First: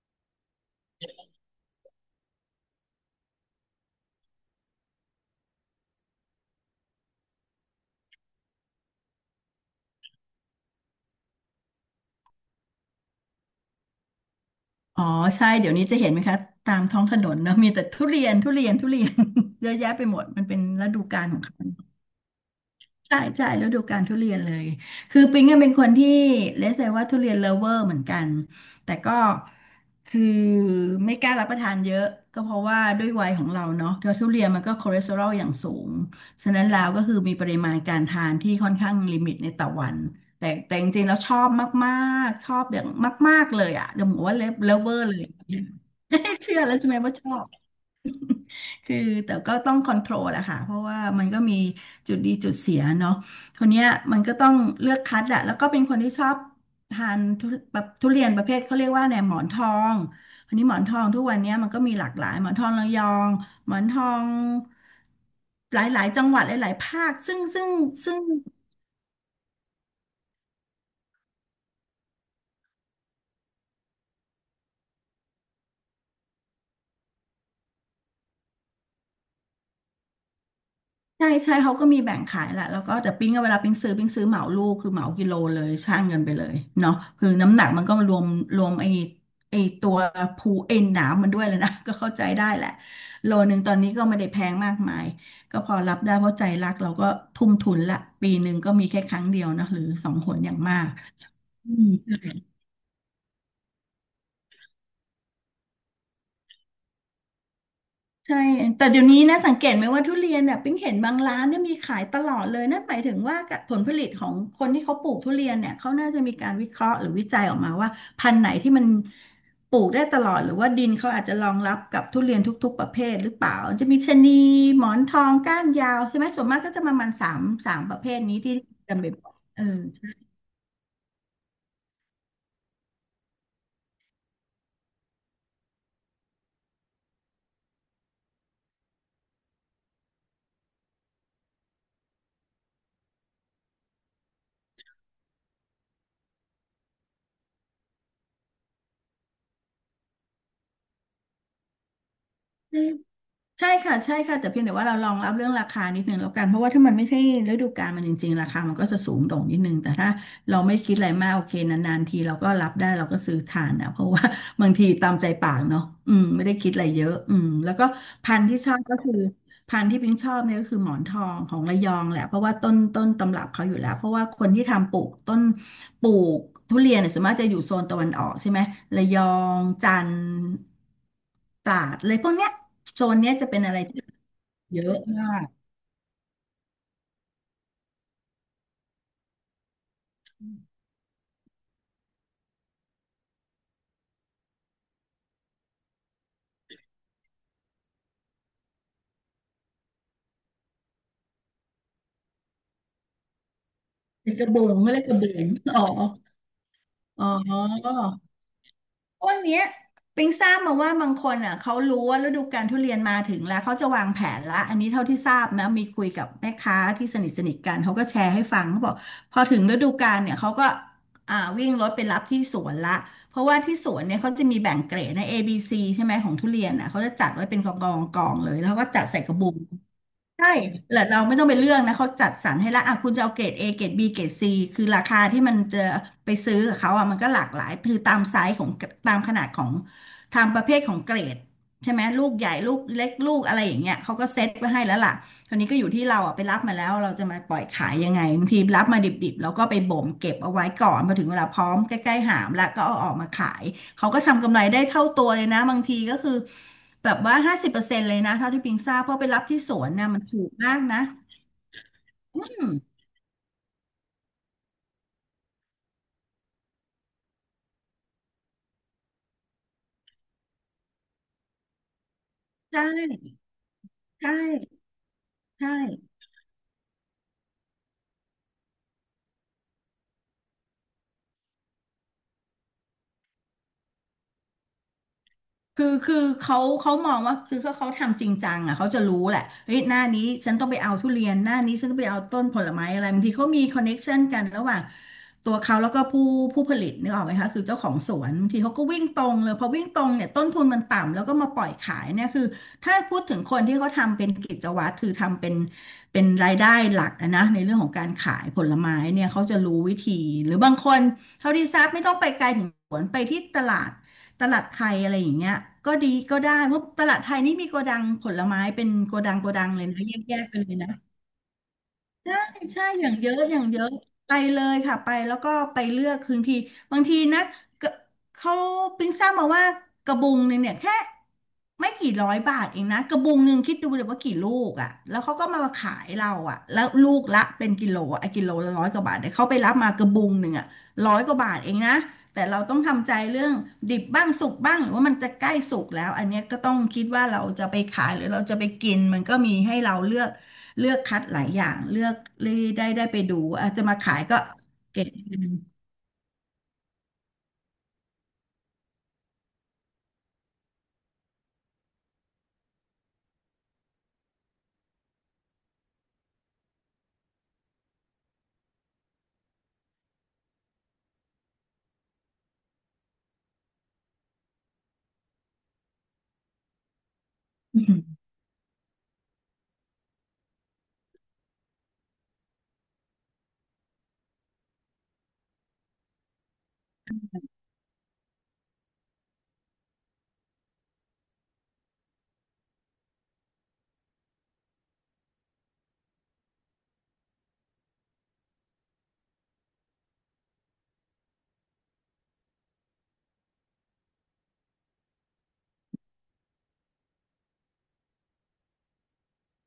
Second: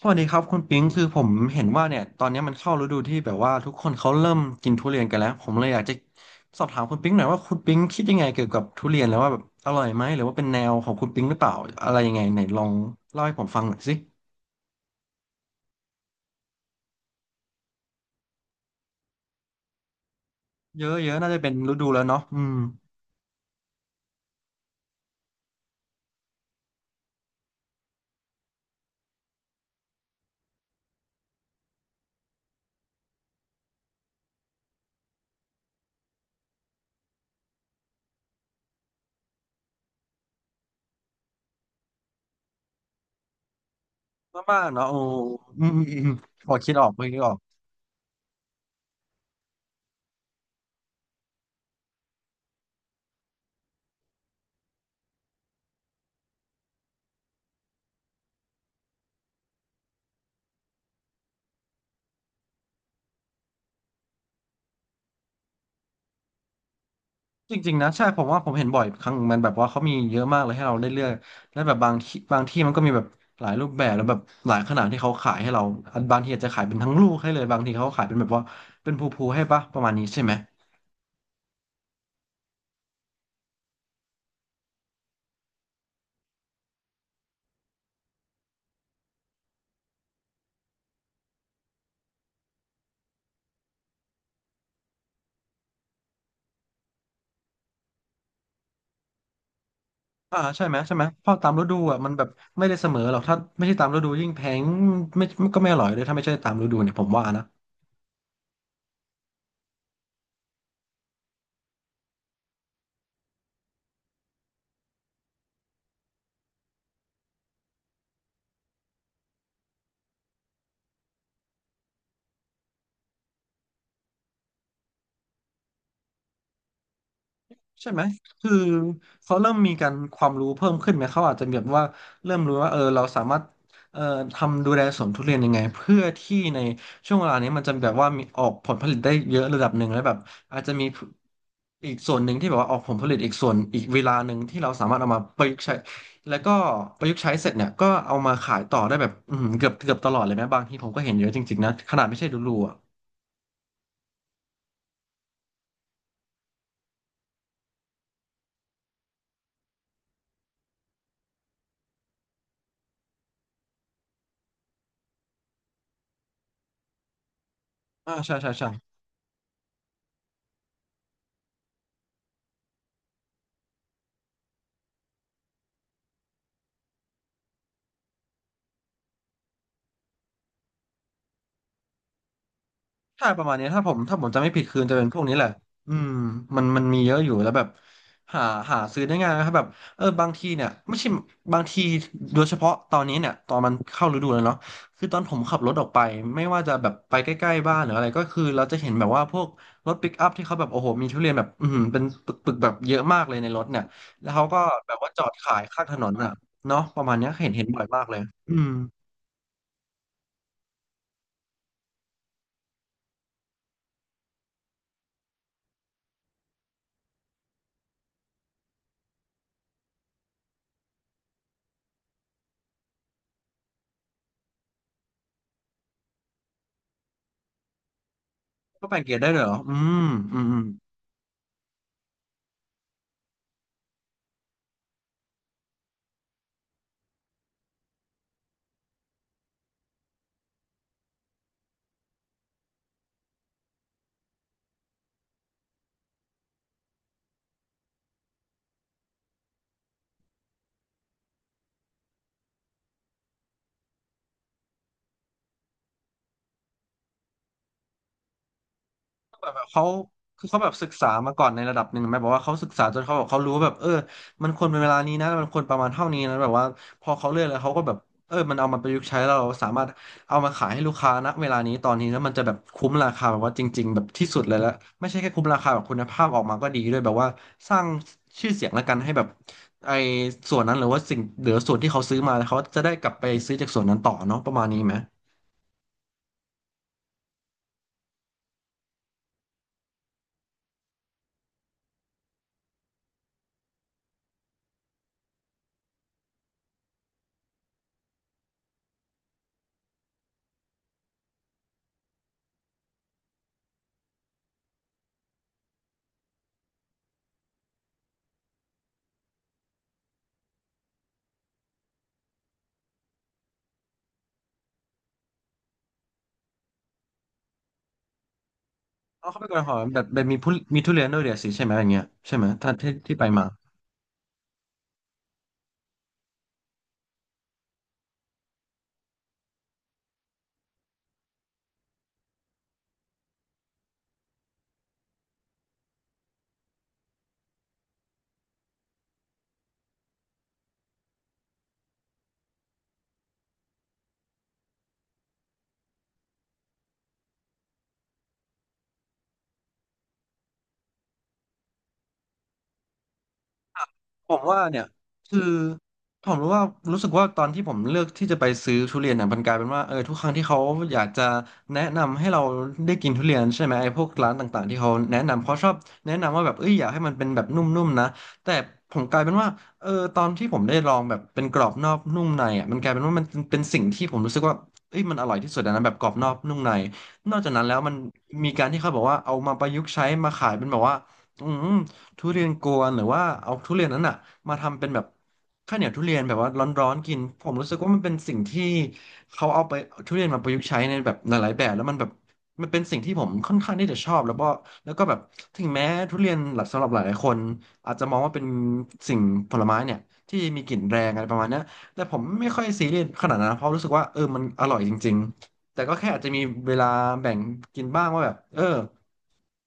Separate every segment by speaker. Speaker 1: สวัสดีครับคุณปิงคือผมเห็นว่าเนี่ยตอนนี้มันเข้าฤดูที่แบบว่าทุกคนเขาเริ่มกินทุเรียนกันแล้วผมเลยอยากจะสอบถามคุณปิงหน่อยว่าคุณปิงคิดยังไงเกี่ยวกับทุเรียนแล้วว่าแบบอร่อยไหมหรือว่าเป็นแนวของคุณปิงหรือเปล่าอะไรยังไงไหนลองเล่าให้ผมฟังหน่อยสิ
Speaker 2: อ๋อใช่เดี๋ยวนี้จะเห็นไหมคะตามท้องถนนเนอะมีแต่ทุเรียนทุเรียนทุเรียน เยอะแยะไปหมดมันเป็น
Speaker 1: เย
Speaker 2: ฤ
Speaker 1: อะ
Speaker 2: ดู
Speaker 1: เยอะ
Speaker 2: กาล
Speaker 1: น่า
Speaker 2: ข
Speaker 1: จะ
Speaker 2: อง
Speaker 1: เป็น
Speaker 2: เขา
Speaker 1: ฤดูแล้วเนาะอืม
Speaker 2: ใช่ใช่ฤดูกาลทุเรียนเลยคือปิ๊งเนี่ยเป็นคนที่เลสเซว่าทุเรียนเลิฟเวอร์เหมือนกันแต่ก็คือไม่กล้ารับประทานเยอะก็เพราะว่าด้วยวัยของเราเนาะแล้วทุเรียนมันก็คอเลสเตอรอลอย่างสูงฉะนั้นแล้วก็คือมีปริมาณการทานที่ค่อนข้างลิมิตในต่อวันแต่จริงๆแล้วชอบมากๆชอบอย่างมากๆเลยอ่ะเดี๋ยวบอกว่าเล
Speaker 1: มากๆ
Speaker 2: ิฟ
Speaker 1: เนาะ
Speaker 2: เวอ
Speaker 1: โอ้
Speaker 2: ร์เลย
Speaker 1: อืมอืมอืมพอ
Speaker 2: เชื่อ
Speaker 1: คิด
Speaker 2: แล้ว
Speaker 1: ออ
Speaker 2: ใช่
Speaker 1: ก
Speaker 2: ไหม
Speaker 1: พอ
Speaker 2: ว่า
Speaker 1: คิด
Speaker 2: ช
Speaker 1: ออ
Speaker 2: อ
Speaker 1: ก
Speaker 2: บ คือแต่ก็ต้องคอนโทรลอะค่ะเพราะว่ามันก็มีจุดดีจุดเสียเนาะคนเนี้ยมันก็ต้องเลือกคัดแหละแล้วก็เป็นคนที่ชอบทานทุแบบทุเรียนประเภทเขาเรียกว่าแีนยหมอนทองอันนี้หมอนทองทุกวันเนี้ยมันก็มีหลากหลายหมอนทองระยองหมอนทองหลายๆจังหวัดหลายๆภาคซึ่ง
Speaker 1: จ
Speaker 2: ซึ่ง
Speaker 1: ริงๆนะใช่
Speaker 2: ซึ่
Speaker 1: ผ
Speaker 2: ง
Speaker 1: มว่าผมเห็นบ่อยครั้งมันแบบว่าเขามีเยอะมากเลยให้เราได้เลือกและแบบบางที่มันก็มีแบบหลายรูปแบบแล้วแบบหลายขนาดที่เขาขายให้เราอันบางทีอาจจะขายเป็นทั้งลูกให้เลยบางทีเขาขายเป็นแบบว่าเป็นภูๆให้ปะประมาณนี้ใช่ไหม
Speaker 2: ใช่ใช่เขาก็มีแบ่งขายแหละแล้วก็แต่ปิ้งอะเวลาปิ้งซื้อเหมาลูกคือเหมากิโลเลยช่างเงินไปเลยเนาะคือน้ำหนักมันก็รวมไอ้ตัวภูเอ็นหนามมันด้วยเลยนะ ก็เข้าใจได้แหละโลนึงตอนนี้ก็ไม่ได้แพงมากมายก็พอรับได้เพราะใจรักเราก็ทุ่มทุนละปีหนึ่งก็มีแค่ครั้งเดียวนะหรือสองห
Speaker 1: อ่า
Speaker 2: นอย่าง
Speaker 1: ใช่ไห
Speaker 2: มา
Speaker 1: ม
Speaker 2: ก
Speaker 1: ใช่ไหมเพราะตามฤ
Speaker 2: อื
Speaker 1: ดู
Speaker 2: ม
Speaker 1: อ่ะมันแบบไม่ได้เสมอหรอกถ้าไม่ใช่ตามฤดูยิ่งแพงไม่ก็ไม่อร่อยเลยถ้าไม่ใช่ตามฤดูเนี่ยผมว่านะ
Speaker 2: ใช่ แต่เดี๋ยวนี้นะสังเกตไหมว่าทุเรียนเนี่ยปิ๊งเห็นบางร้านเนี่ยมีขายตลอดเลยนั่นหมายถึงว่าผลผลิตของคนที่เขาปลูกทุเรียนเนี่ยเขาน่าจะมีการวิเคราะห์หรือวิจัยออกมาว่าพันธุ์ไหนที่มันปลูกได้ตลอดหรือว่าดินเขาอาจจะรองรับกับทุเรียนทุกๆประเภทหรือเปล่าจะมีชะนีหมอนทองก้านยาวใช่ไหมส่วนมากก็จะประมาณสาม
Speaker 1: ใช่
Speaker 2: ประ
Speaker 1: ไหม
Speaker 2: เภทนี้
Speaker 1: คือ
Speaker 2: ที่จำเป็นบ่อ
Speaker 1: เขา
Speaker 2: ย
Speaker 1: เริ่ม
Speaker 2: เออ
Speaker 1: มีการความรู้เพิ่มขึ้นไหม เขาอาจจะแบบว่าเริ่มรู้ว่าเออเราสามารถเอ่อทำดูแลสวนทุเรียนยังไงเพื่อที่ในช่วงเวลานี้มันจะแบบว่ามีออกผลผลิตได้เยอะระดับหนึ่งแล้วแบบอาจจะมีอีกส่วนหนึ่งที่แบบว่าออกผลผลิตอีกส่วนอีกเวลาหนึ่งที่เราสามารถเอามาประยุกต์ใช้แล้วก็ประยุกต์ใช้เสร็จเนี่ยก็เอามาขายต่อได้แบบอือหือเกือบตลอดเลยไหมบางทีผมก็เห็นเยอะจริงๆนะขนาดไม่ใช่ดูรูอ่ะ
Speaker 2: ใช่ค่ะใช่ค่ะแต่เพียงแต่ว่าเราลองรับเรื่องราคานิดนึงแล้วกันเพราะว่าถ้ามันไม่ใช่ฤดูกาลมันจริงๆราคามันก็จะสูงโด่งนิดนึงแต่ถ้าเราไม่คิดอะไรมากโอเคนานๆทีเราก็รับได้เราก็ซื้อทานนะเพราะว่า บางทีตามใจปากเนาะอืมไม่ได้คิดอะไรเยอะอืมแล้วก็
Speaker 1: อ่าใช่
Speaker 2: พันธุ์
Speaker 1: ใช่
Speaker 2: ที่ช
Speaker 1: ใช่
Speaker 2: อบก็คือพันธุ์ที่พิงชอบเนี่ยก็คือหมอนทองของระยองแหละเพราะว่าต้นตำรับเขาอยู่แล้วเพราะว่าคนที่ทำปลูกต้น ปลูกทุเรียนเนี่ยส่วนมากจะอยู่โซนตะวันออกใช่ไหมระยองจันทร์ตราดเลยพวกเนี้ยโซน
Speaker 1: ใช่
Speaker 2: เนี้ย
Speaker 1: ประ
Speaker 2: จะ
Speaker 1: มาณ
Speaker 2: เป็น
Speaker 1: นี้
Speaker 2: อะไร
Speaker 1: ถ้าผม
Speaker 2: ที่
Speaker 1: ถ้าผมจำไม่ผิดคื
Speaker 2: เย
Speaker 1: นจะ
Speaker 2: อะ
Speaker 1: เป็นพวก
Speaker 2: มา
Speaker 1: นี้แห
Speaker 2: ก
Speaker 1: ละอืมมันมีเยอะอยู่แล้วแบบหาหาซื้อได้ง่ายนะครับแบบเออบางทีเนี่ยไม่ใช่บางทีโดยเฉพาะตอนนี้เนี่ยตอนมันเข้าฤดูแล้วเนาะคือตอนผมขับรถออกไปไม่ว่าจะแบบไปใกล้ๆบ้านหรืออะไรก็คือเราจะเห็นแบบว่าพวกรถปิกอัพที่เขาแบบโอ้โหมีทุเรียนแบบอืมเป็นปึกๆแบบเยอะมากเลยในรถเนี่ยแล้
Speaker 2: เป็
Speaker 1: ว
Speaker 2: นก
Speaker 1: เขา
Speaker 2: ระ
Speaker 1: ก็
Speaker 2: บุง
Speaker 1: แบ
Speaker 2: ก็
Speaker 1: บ
Speaker 2: เลย
Speaker 1: ว่า
Speaker 2: กระ
Speaker 1: จอ
Speaker 2: บุ
Speaker 1: ด
Speaker 2: ง
Speaker 1: ขายข้า
Speaker 2: อ๋อ
Speaker 1: งถนนอ่ะเนาะประมาณ
Speaker 2: อ๋
Speaker 1: เนี้ยเห็นบ่อยมากเลย
Speaker 2: อ
Speaker 1: อืม
Speaker 2: วันเนี้ยปิงทราบมาว่าบางคนอ่ะเขารู้ว่าฤดูกาลทุเรียนมาถึงแล้วเขาจะวางแผนละอันนี้เท่าที่ทราบนะมีคุยกับแม่ค้าที่สนิทสนิทกันเขาก็แชร์ให้ฟังเขาบอกพอถึงฤดูกาลเนี่ยเขาก็อ่าวิ่งรถไปรับที่สวนละเพราะว่าที่สวนเนี่ยเขาจะมีแบ่งเกรดนะ A ซีใช่ไหมของทุเรียนอ่ะเขาจะจัดไว้เป็นกองเลยแล้วเขา
Speaker 1: ก็
Speaker 2: ก็
Speaker 1: แบ่
Speaker 2: จั
Speaker 1: ง
Speaker 2: ด
Speaker 1: เกรด
Speaker 2: ใส่
Speaker 1: ได้
Speaker 2: กระ
Speaker 1: เลย
Speaker 2: บุ
Speaker 1: เหร
Speaker 2: ง
Speaker 1: ออืมอืม
Speaker 2: ใช่
Speaker 1: อืม
Speaker 2: แล้วเราไม่ต้องไปเรื่องนะเขาจัดสรรให้ละอ่ะคุณจะเอาเกรด A เกรด B เกรด C คือราคาที่มันจะไปซื้อกับเขาอ่ะมันก็หลากหลายคือตามไซส์ของตามขนาดของตามประเภทของเกรดใช่ไหมลูกใหญ่ลูกเล็กลูกอะไรอย่างเงี้ยเขาก็เซ็ตไว้ให้แล้วล่ะ คราวนี้ก็อยู่ที่เราอ่ะไปรับมาแล้วเราจะมาปล่อยขายยังไงบางทีรับมาดิบๆแล้วก็ไปบ่มเก็บเอาไว้ก่อนพอถึงเวลาพร้อมใกล้ๆหามแล้วก็เอาออกมาขายเขาก็ทำกำไรได้เท่าตัวเลยนะบางทีก็คือแบบว่า50%เลยนะเท่าที่ปิงทราบเพราะไปรับ
Speaker 1: แบบ
Speaker 2: ที่ส
Speaker 1: เขา
Speaker 2: วนนะมันถู
Speaker 1: คือ
Speaker 2: ก
Speaker 1: เขาแบบ
Speaker 2: มาก
Speaker 1: ศึก
Speaker 2: นะ
Speaker 1: ษามาก่อนในระดับหนึ่งไหมบอก
Speaker 2: อื
Speaker 1: ว่าเขาศึ
Speaker 2: ม
Speaker 1: กษาจนเขาแบบเขารู้ว่าแบบเออมันควรเป็นเวลานี้นะมันควรประมาณเท่านี้นะแบบว่าพอเขาเลือกแล้วเขาก็แบบเออมันเอามาประยุกต์ใช้แล้วเราสามารถเอามาขายให้ลูกค้าณเวลานี้ตอนนี้แล้วมันจะแบบ
Speaker 2: ใช่
Speaker 1: คุ้มราคาแบบว่าจริงๆแบบที่
Speaker 2: ใช่
Speaker 1: สุดเลยแล้วไม่ใช่แค่คุ้มรา
Speaker 2: ใ
Speaker 1: คาแบบคุณ
Speaker 2: ช่
Speaker 1: ภาพออกมาก็ดีด้วยแบบว่าสร้างชื่อเสียงแล้วกันให้แบบไอ้ส่วนนั้นหรือว่าสิ่งหรือส่วนที่เขาซื้อมาแล้วเขาจะได้กลับไปซื้อจากส่วนนั้นต่อเนาะประมาณนี้ไหม
Speaker 2: คือเขามองว่าคือเ้าเขาทำจริงจังอ่ะเขาจะรู้แหละเฮ้ยหน้านี้ฉันต้องไปเอาทุเรียนหน้านี้ฉันต้องไปเอาต้นผลไม้อะไรบางทีเขามีคอนเน็กชันกันระหว่างตัวเขาแล้วก็ผู้ผลิตนึกออกไหมคะคือเจ้าของสวนบางทีเขาก็วิ่งตรงเลยพอวิ่งตรงเนี่ยต้นทุนมันต่ำแล้วก็มาปล่อยขายเนี่ยคือถ้าพูดถึงคนที่เขาทำเป็นกิจวัตรคือทำเป็นรายได้หลักอะนะในเรื่องของการขายผลไม้เนี่ยเขาจะรู้วิธีหรือบางคน เท่าที่ทราบไม่ต้องไปไกลถึงสวนไปที่ตลาดตลาดไทยอะไรอย่างเงี้ยก็ดีก็ได้เพราะตลาดไทยนี่มีโกดังผลไม้เป็นโก
Speaker 1: อ๋อ
Speaker 2: ดัง
Speaker 1: เขาไป
Speaker 2: โก
Speaker 1: กน
Speaker 2: ดั
Speaker 1: น
Speaker 2: ง
Speaker 1: หอ
Speaker 2: เล
Speaker 1: ม
Speaker 2: ย
Speaker 1: แบ
Speaker 2: นะ
Speaker 1: บ
Speaker 2: แ
Speaker 1: แบบ
Speaker 2: ย
Speaker 1: มี
Speaker 2: ก
Speaker 1: ผู้
Speaker 2: ๆกันเลย
Speaker 1: มี
Speaker 2: นะ
Speaker 1: ทุเรียนด้วยเดี๋ยวสิใช่ไหมอย่างเงี้ยใช่
Speaker 2: ใช่
Speaker 1: ไหมท่าน
Speaker 2: ใช่
Speaker 1: ที่
Speaker 2: อย่า
Speaker 1: ที่
Speaker 2: ง
Speaker 1: ไป
Speaker 2: เยอะ
Speaker 1: มา
Speaker 2: อย่างเยอะไปเลยค่ะไปแล้วก็ไปเลือกคืนทีบางทีนะกเขาปิ้งทราบมาว่ากระบุงหนึ่งเนี่ยแค่ไม่กี่ร้อยบาทเองนะกระบุงหนึ่งคิดดูเลยว่ากี่ลูกอ่ะแล้วเขาก็มาขายเราอ่ะแล้วลูกละเป็นกิโลอะกิโลละร้อยกว่าบาทแต่เขาไปรับมากระบุงหนึ่งอ่ะร้อยกว่าบาทเองนะแต่เราต้องทำใจเรื่องดิบบ้างสุกบ้างหรือว่ามันจะใกล้สุกแล้วอันเนี้ยก็ต้องคิดว่าเราจะไปขายหรือเราจะไปกินมันก็มีให้เราเลือก เลือกคัดหลายอย่างเลือกเลยได้ไปดูอาจจะมาขาย
Speaker 1: ผ
Speaker 2: ก็
Speaker 1: มว่าเนี่ย
Speaker 2: เก็บ
Speaker 1: คื
Speaker 2: เงิ
Speaker 1: อ
Speaker 2: น
Speaker 1: ผมรู้ว่ารู้สึกว่าตอนที่ผมเลือกที่จะไปซื้อทุเรียนเนี่ยมันกลายเป็นว่าเออทุกครั้งที่เขาอยากจะแนะนำให้เราได้กินทุเรียนใช่ไหมไอ้พวกร้านต่างๆที่เขาแนะนำเขาชอบแนะนำว่าแบบเอ้ยอยากให้มันเป็นแบบนุ่มๆนะแต่ผมกลายเป็นว่าเออตอนที่ผมได้ลองแบบเป็นกรอบนอกนุ่มในอ่ะมันกลายเป็นว่ามันเป็นสิ่งที่ผมรู้สึกว่าเอ้ยมันอร่อยที่สุดอะนะแบบกรอบนอกนุ่มในนอกจากนั้นแล้ว
Speaker 2: อื
Speaker 1: มัน
Speaker 2: ม
Speaker 1: มีการที่เขาบอกว่าเอามาประยุกต์ใช้มาขายเป็นแบบว่าอืม ทุเรียนกวนหรือว่าเอาทุเรียนนั้นอ่ะมาทำเป็นแบบข้าวเหนียวทุเรียนแบบว่าร้อนๆกินผมรู้สึกว่ามันเป็นสิ่งที่เขาเอาไปทุเรียนมาประยุกต์ใช้ในแบบหลายๆแบบแล้วมันแบบมันเป็นสิ่งที่ผมค่อนข้างที่จะชอบแล้วก็แล้วก็แบบถึงแม้ทุเรียนหลักสำหรับหลายๆคนอาจจะมองว่าเป็นสิ่งผลไม้เนี่ยที่มีกลิ่นแรงอะไรประมาณเนี้ยแต่ผมไม่ค่อยซีเรียสขนาดนั้นนะเพราะรู้สึกว่าเออมันอร่อยจริงๆ แต่ก็แค่อาจจะมีเวลาแบ่งกินบ้างว่าแบบ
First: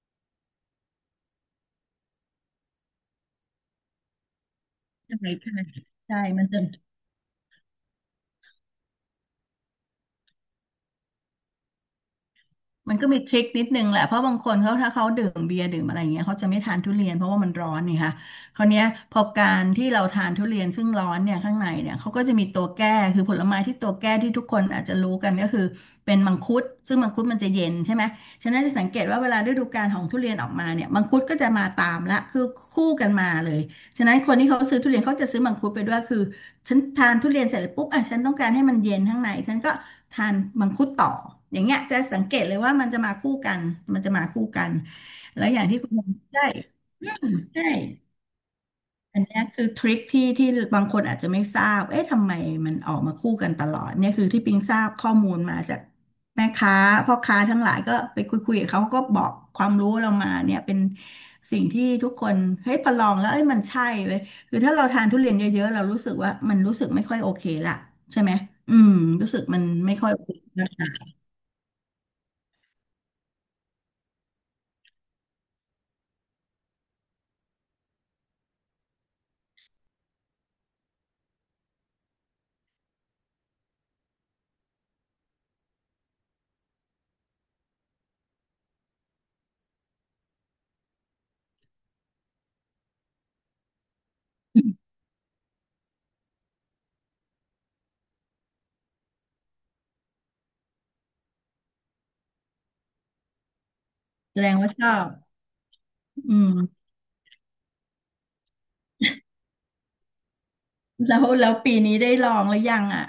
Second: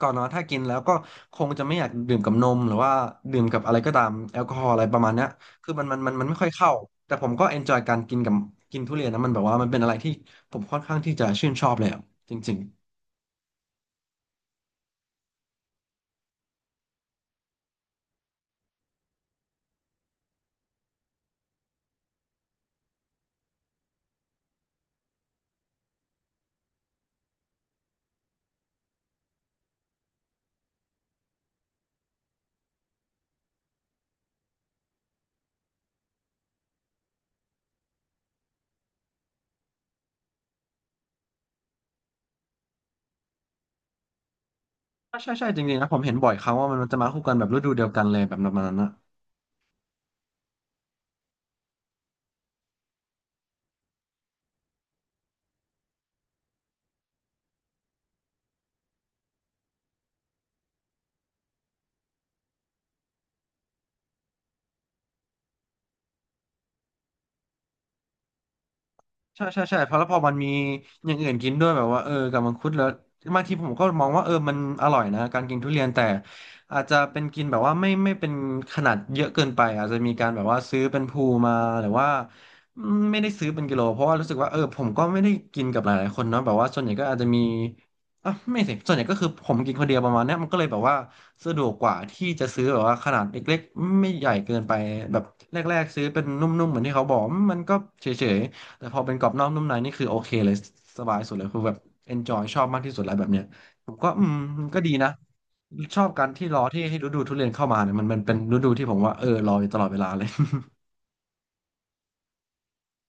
Speaker 1: ก่อนนอนถ้ากินแล้วก็คงจะไม่อยากดื่มกับนมหรือว่าดื่มกับอะไรก็ตามแอลกอฮอล์อะไรประมาณเนี้ย
Speaker 2: ใช่ใช่
Speaker 1: คือมันมันมัน
Speaker 2: ใช่
Speaker 1: มันไม่
Speaker 2: มั
Speaker 1: ค่
Speaker 2: น
Speaker 1: อย
Speaker 2: จะ
Speaker 1: เข้าแต่ผมก็เอนจอยการกินกับกินทุเรียนนะมันแบบว่ามันเป็นอะไรที่ผมค่อนข้างที่จะชื่นชอบเลยอะจริง
Speaker 2: มัน
Speaker 1: ๆ
Speaker 2: ก็มีทริคนิดนึงแหละเพราะบางคนเขาถ้าเขาดื่มเบียร์ดื่มอะไรอย่างเงี้ยเขาจะไม่ทานทุเรียนเพราะว่ามันร้อนนี่ค่ะคราวเนี้ยพอการที่เราทานทุเรียนซึ่งร้อนเนี่ยข้างในเนี่ยเขาก็จะมีตัวแก้คือผลไม้ที่ตัวแก้ที่ทุกคนอาจจะรู้กันก็คือเป็นมังคุดซึ่งมังคุดมันจะเย็นใช่ไหมฉะนั้นจะสังเกตว่าเวลาฤดูกาลของทุเรียนออกมาเนี่ยมังคุดก็จะมาตามละคือคู่กันมาเลยฉะนั้นคนที่เขาซื้อทุเรียนเขาจะซื้อมังคุดไปด้วยคือฉันทานทุเรียนเสร็จแล้วปุ๊บอ่ะฉันต้องการให้มันเย็นข้างในฉันก็ ทานมังคุดต่ออย่างเงี้ยจะสังเกตเลยว่ามันจะมาคู่กันมันจะมาคู่กัน
Speaker 1: ใช่ใช่
Speaker 2: แล้
Speaker 1: ใช่
Speaker 2: วอ
Speaker 1: จ
Speaker 2: ย่าง
Speaker 1: ริ
Speaker 2: ที่
Speaker 1: งๆนะ
Speaker 2: คุณ
Speaker 1: ผ
Speaker 2: หม
Speaker 1: ม
Speaker 2: อ
Speaker 1: เห็นบ่อยค
Speaker 2: ใด้
Speaker 1: รั้งว่ามันจะ
Speaker 2: อื
Speaker 1: มาคู่
Speaker 2: ม
Speaker 1: กันแบบฤ
Speaker 2: ใช่
Speaker 1: ดูเดียวกันเลยแบบประมาณนั้นนะ
Speaker 2: อันเนี้ยคือทริคที่ที่บางคนอาจจะไม่ทราบเอ๊ะทำไมมันออกมาคู่กันตลอดเนี่ยคือที่ปิงทราบข้อมูลมาจากแม่ค้าพ่อค้าทั้งหลายก็ไปคุยกับเขาก็บอกความรู้เรามาเนี่ยเป็นสิ่งที่ทุกคนเฮ้ยพอลองแล้วเอ้ยมันใช่เลยคือถ้าเราทานทุเรียนเยอะๆเรารู้สึกว่ามันรู้สึกไม่ค่อยโอเคละใช่ไหมอืมรู้สึ
Speaker 1: ใช่
Speaker 2: กมั
Speaker 1: ใช่
Speaker 2: น
Speaker 1: ใช่เพ
Speaker 2: ไม่
Speaker 1: ราะแล้
Speaker 2: ค่
Speaker 1: ว
Speaker 2: อย
Speaker 1: พอ
Speaker 2: โอเค
Speaker 1: มันมีอย่างอื่นกินด้วยแบบว่ากับมังคุดแล้วบางทีผมก็มองว่ามันอร่อยนะการกินทุเรียนแต่อาจจะเป็นกินแบบว่าไม่เป็นขนาดเยอะเกินไปอาจจะมีการแบบว่าซื้อเป็นภูมาหรือว่าไม่ได้ซื้อเป็นกิโลเพราะว่ารู้สึกว่าผมก็ไม่ได้กินกับหลายๆคนเนาะแบบว่าส่วนใหญ่ก็อาจจะมีอ่ะไม่สิส่วนใหญ่ก็คือผมกินคนเดียวประมาณเนี้ยมันก็เลยแบบว่าสะดวกกว่าที่จะซื้อแบบว่าขนาดเล็กๆไม่ใหญ่เกินไปแบบแรกๆซื้อเป็นนุ่มๆเหมือนที่เขาบอกมันก็เฉยๆ แต่พอเป็นกรอบนอกนุ่มในนี่คือโอเคเลยสบายสุดเลยคือแบบ enjoy ชอบมากที่สุดแล้วแบบเนี้ยผมก็
Speaker 2: แสดง
Speaker 1: มัน
Speaker 2: ว่า
Speaker 1: ก็
Speaker 2: ชอ
Speaker 1: ดีนะ
Speaker 2: บ
Speaker 1: ชอบการ
Speaker 2: อื
Speaker 1: ที่ร
Speaker 2: ม
Speaker 1: อที่ให้ฤดูทุเรียนเข้ามาเนี่ยมันเป็นฤดูที่ผมว่ารออยู่ตลอดเวลาเลย
Speaker 2: แล้วปีนี้ได้ลองหรือยังอ่ะ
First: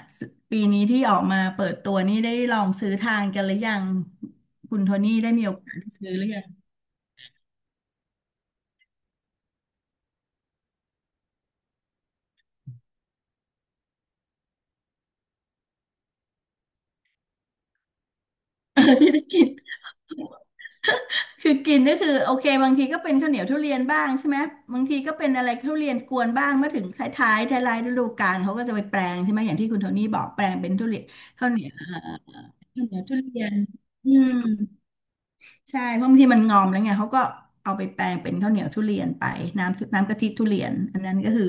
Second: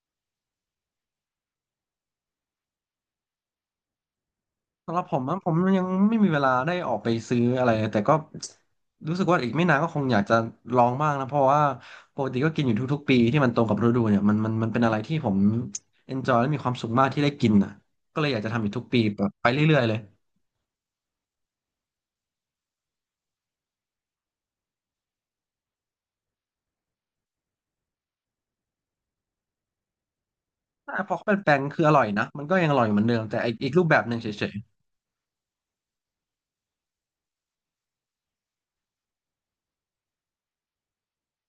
Speaker 2: ปีนี้ที่ออกมาเปิดตัวนี่ได้ลองซื้อทานกันหรือยังคุณ โท
Speaker 1: สำหรับ
Speaker 2: นี่
Speaker 1: ผม
Speaker 2: ได้
Speaker 1: นะ
Speaker 2: มี
Speaker 1: ผ
Speaker 2: โอ
Speaker 1: ม
Speaker 2: กาส
Speaker 1: ยัง
Speaker 2: ได้ซื้อ
Speaker 1: ไม่
Speaker 2: หรื
Speaker 1: มี
Speaker 2: อ
Speaker 1: เว
Speaker 2: ยัง
Speaker 1: ลาได้ออกไปซื้ออะไรแต่ก็รู้สึกว่าอีกไม่นานก็คงอยากจะลองบ้างนะเพราะว่าปกติก็กินอยู่ทุกๆปีที่มันตรงกับฤดูเนี่ยมันเป็นอะไรที่ผม enjoy และมีความสุขมากที่ได้กินอ่ะก็เลยอยากจะทำอีก
Speaker 2: เอ
Speaker 1: ทุ
Speaker 2: อ
Speaker 1: กปี
Speaker 2: ที่
Speaker 1: แบ
Speaker 2: ได้
Speaker 1: บ
Speaker 2: กิ
Speaker 1: ไป
Speaker 2: น
Speaker 1: เรื่อยๆเลย
Speaker 2: คือกินก็คือโอเคบางทีก็เป็นข้าวเหนียวทุเรียนบ้างใช่ไหมบางทีก็เป็นอะไรทุเรียนกวนบ้างเมื่อถึงท้ายๆท้ายๆฤดูกาลเขาก็จะไปแปลงใช่ไหมอย่างที่คุณโทนี่บอกแปลงเป็นทุ
Speaker 1: อ่ะ
Speaker 2: เรียน
Speaker 1: พอเขาเป็น
Speaker 2: ข้า
Speaker 1: แป
Speaker 2: ว
Speaker 1: ล
Speaker 2: เห
Speaker 1: ง
Speaker 2: นียว
Speaker 1: คืออ
Speaker 2: เ
Speaker 1: ร่อยนะมันก็ยังอ
Speaker 2: ข้า
Speaker 1: ร่อ
Speaker 2: ว
Speaker 1: ย
Speaker 2: เหนี
Speaker 1: เห
Speaker 2: ย
Speaker 1: มือ
Speaker 2: ว
Speaker 1: นเดิ
Speaker 2: ทุ
Speaker 1: มแต่
Speaker 2: เรีย
Speaker 1: อี
Speaker 2: น
Speaker 1: กอีกรูปแบบ
Speaker 2: อื
Speaker 1: หนึ่ง
Speaker 2: ม
Speaker 1: เฉย
Speaker 2: ใช่เพราะบางทีมันงอมแล้วไงเขาก็เอาไปแปลงเป็นข้าวเหนียวทุเรียนไปน้ำกะทิทุเรียนอันนั้นก็คือ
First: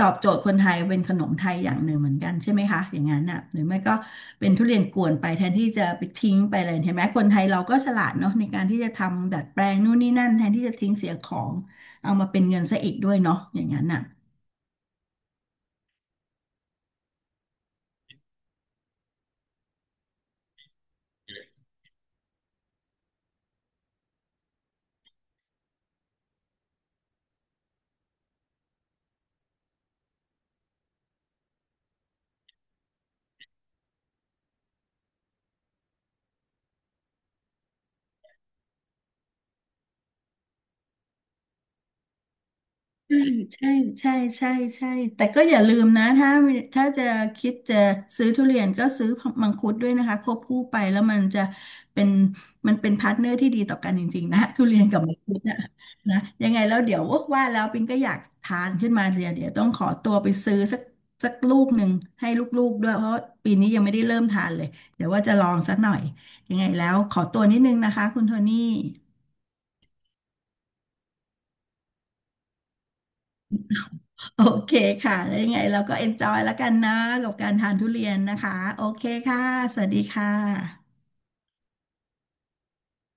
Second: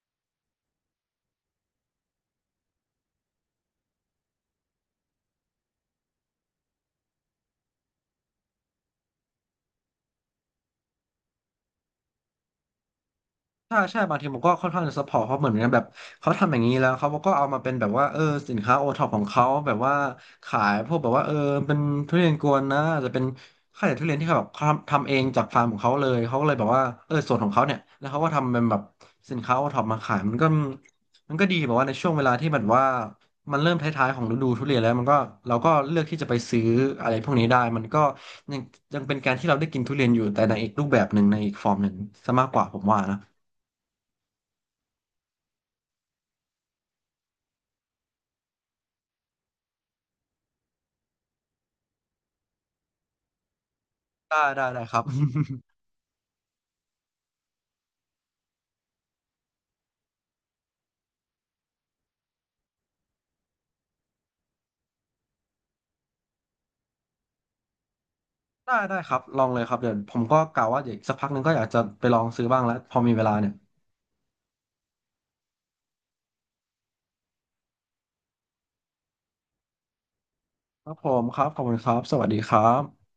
Speaker 2: ตอบโจทย์คนไทยเป็นขนมไทยอย่างหนึ่งเหมือนกันใช่ไหมคะอย่างนั้นน่ะหรือไม่ก็เป็นทุเรียนกวนไปแทนที่จะไปทิ้งไปเลยเห็นไหมคนไทยเราก็ฉลาดเนาะในการที่จะทำดัดแปลงนู่นนี่นั่นแทนที่จะทิ้งเสียของเอามาเป็นเงินซะอีกด้วยเนาะอย่าง
Speaker 1: ใช่
Speaker 2: นั้น
Speaker 1: ใช่
Speaker 2: น่ะ
Speaker 1: บางทีผมก็ค่อนข้างจะซัพพอร์ตเขาเหมือนกันแบบเขาทำอย่างนี้แล้วเขาก็เอามาเป็นแบบว่าสินค้าโอท็อปของเขาแบบว่าขายพวกแบบว่าเป็นทุเรียนกวนนะอาจจะเป็นข้าวเหนียวทุเรียนที่เขาแบบเขาทำเองจากฟาร์มของเขาเลยเขาก็เลยแบบว่าส่วนของเขาเนี่ยแล้วเขาก็ทำเป็นแบบสินค้าโอท็อปมาขายมันก็ดีแบบว่าในช่วงเวลาที่แบบว่ามันเริ่มท้ายๆของฤดูทุเรียนแล้วมันก็เราก็เลือกที่จะไปซื้ออะไรพวกนี้ได้มันก็ยังยังเป็นการที่เราได้กินทุเรียนอยู่แต่ในอีกรูปแบบหนึ่งในอีกฟอร์มหนึ่งซะมากกว่าผมว่า
Speaker 2: ใ
Speaker 1: นะ
Speaker 2: ช่ใช่ใช่ใช่แต่ก็อย่าลืมนะถ้าถ้าจะคิดจะซื้อทุเรียนก็ซื้อมังคุดด้วยนะคะควบคู่ไปแล้วมันจะเป็นมันเป็นพาร์ทเนอร์ที่ดีต่อกันจริงๆ
Speaker 1: ได้
Speaker 2: นะ ทุ
Speaker 1: ได้
Speaker 2: เรีย
Speaker 1: ได้
Speaker 2: น
Speaker 1: ค
Speaker 2: กั
Speaker 1: รั
Speaker 2: บ
Speaker 1: บ
Speaker 2: มังคุดนะ นะยังไงแล้วเดี๋ยวว่าแล้วปิงก็อยากทานขึ้นมาเดี๋ยวเดี๋ยวต้องขอตัวไปซื้อสักสักลูกหนึ่งให้ลูกๆด้วยเพราะปีนี้ยังไม่ได้เริ่มทานเลยเดี๋ยวว่าจะลองสักหน่อยยังไงแล้วขอตัวนิดนึงนะคะคุณโทนี่
Speaker 1: ได้ได้ครับลองเลยครับเดี๋ยวผมก็กะว่าเดี๋ยวอีกสักพักหนึงก็อยากจะไปลองซื้อบ้างแล้วพอมีเวลาเนี่ย
Speaker 2: โอเคค่ะแล้วยังไงเราก็เอนจอยแล้วกันนะกับการทานทุเรียนนะคะ โอเคค่ะ สวัสดีค่
Speaker 1: ครับ
Speaker 2: ะ
Speaker 1: ผมครับขอบคุณครับสวัสดีครับ